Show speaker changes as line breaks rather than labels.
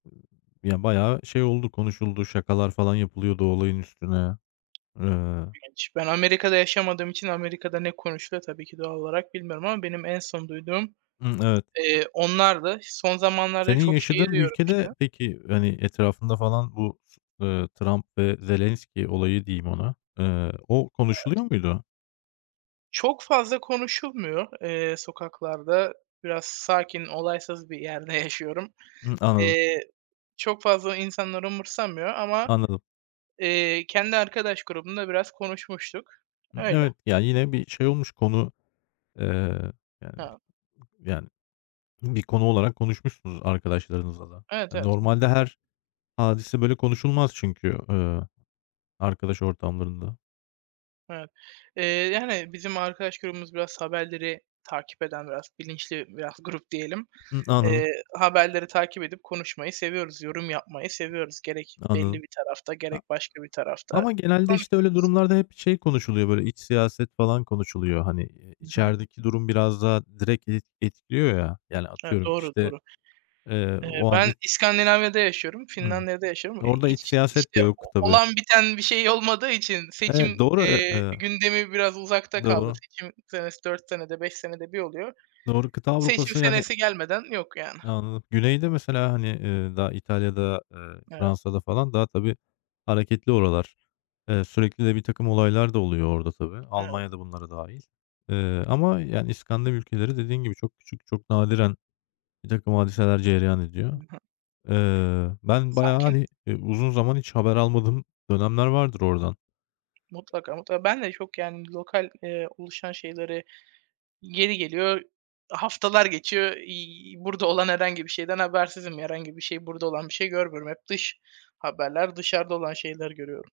Iıı, ya bayağı şey oldu, konuşuldu. Şakalar falan yapılıyordu olayın üstüne. Eee
Ben hiç ben Amerika'da yaşamadığım için Amerika'da ne konuşuluyor tabii ki doğal olarak bilmiyorum ama benim en son duyduğum,
Hımm evet.
eee, onlardı. Son zamanlarda
Senin
çok şeyi
yaşadığın
duyuyorum işte.
ülkede peki hani, etrafında falan bu, ııı, Trump ve Zelenski olayı diyeyim ona. Eee, o
Evet.
konuşuluyor muydu?
Çok fazla konuşulmuyor, eee, sokaklarda. Biraz sakin, olaysız bir yerde yaşıyorum.
Hımm, anladım.
Eee, çok fazla insanlar umursamıyor ama,
Anladım.
eee, kendi arkadaş grubumda biraz konuşmuştuk.
Imm,
Öyle.
evet. Ya yine bir şey olmuş konu, eee,
He
yani p yani bir konu olarak konuşmuşsunuz arkadaşlarınızla da.
Evet
Hani,
evet,
normalde
mutlaka.
her hadise böyle konuşulmaz çünkü, eee, arkadaş ortamlarında.
Evet, eee, yani bizim arkadaş grubumuz biraz haberleri takip eden, biraz bilinçli, biraz grup diyelim,
Hı, anladım.
eee, haberleri takip edip konuşmayı seviyoruz, yorum yapmayı seviyoruz. Gerek belli
Anladım.
bir tarafta,
A
gerek başka bir tarafta
ama genelde işte öyle
konuşuyoruz.
durumlarda hep şey konuşuluyor böyle, iç siyaset falan konuşuluyor. Hani, eee,
Hı hı.
içerideki durum biraz daha direkt et etkiliyor ya. Yani
Evet,
atıyorum
doğru,
işte,
doğru.
eee,
Eee,
o an i
ben İskandinavya'da yaşıyorum,
Imm.
Finlandiya'da yaşıyorum, eee,
Orada iç
hiç
siyaset
işte
de yok tabii.
olan biten bir şey olmadığı için
Evet,
seçim,
doğru. E
eee,
eee
gündemi biraz uzakta kaldı.
Doğru.
Seçim senesi 4 senede, 5 senede bir oluyor.
Doğru. Kıta
Seçim
Avrupa'sı yani
senesi gelmeden yok yani.
anladım. Güney'de mesela hani, eee, daha İtalya'da, eee,
Evet.
Fransa'da falan daha tabii hareketli oralar. Eee, sürekli de birtakım olaylar da oluyor orada tabii.
Evet.
Almanya da bunlara dâhil, eee, ama yani İskandinav ülkeleri dediğin gibi çok küçük, çok nadiren birtakım hadiseler cereyan
Hı
ediyor.
hı.
Eee, ben bayağı
Sakin.
hani, eee, uzun zaman hiç haber almadığım dönemler vardır oradan.
Mutlaka, mutlaka. Ben de çok yani lokal, eee, oluşan şeyleri yeri geliyor haftalar geçiyor. İii, burada olan herhangi bir şeyden habersizim. Herhangi bir şey burada olan bir şey görmüyorum. Hep dış haberler, dışarıda olan şeyleri görüyorum.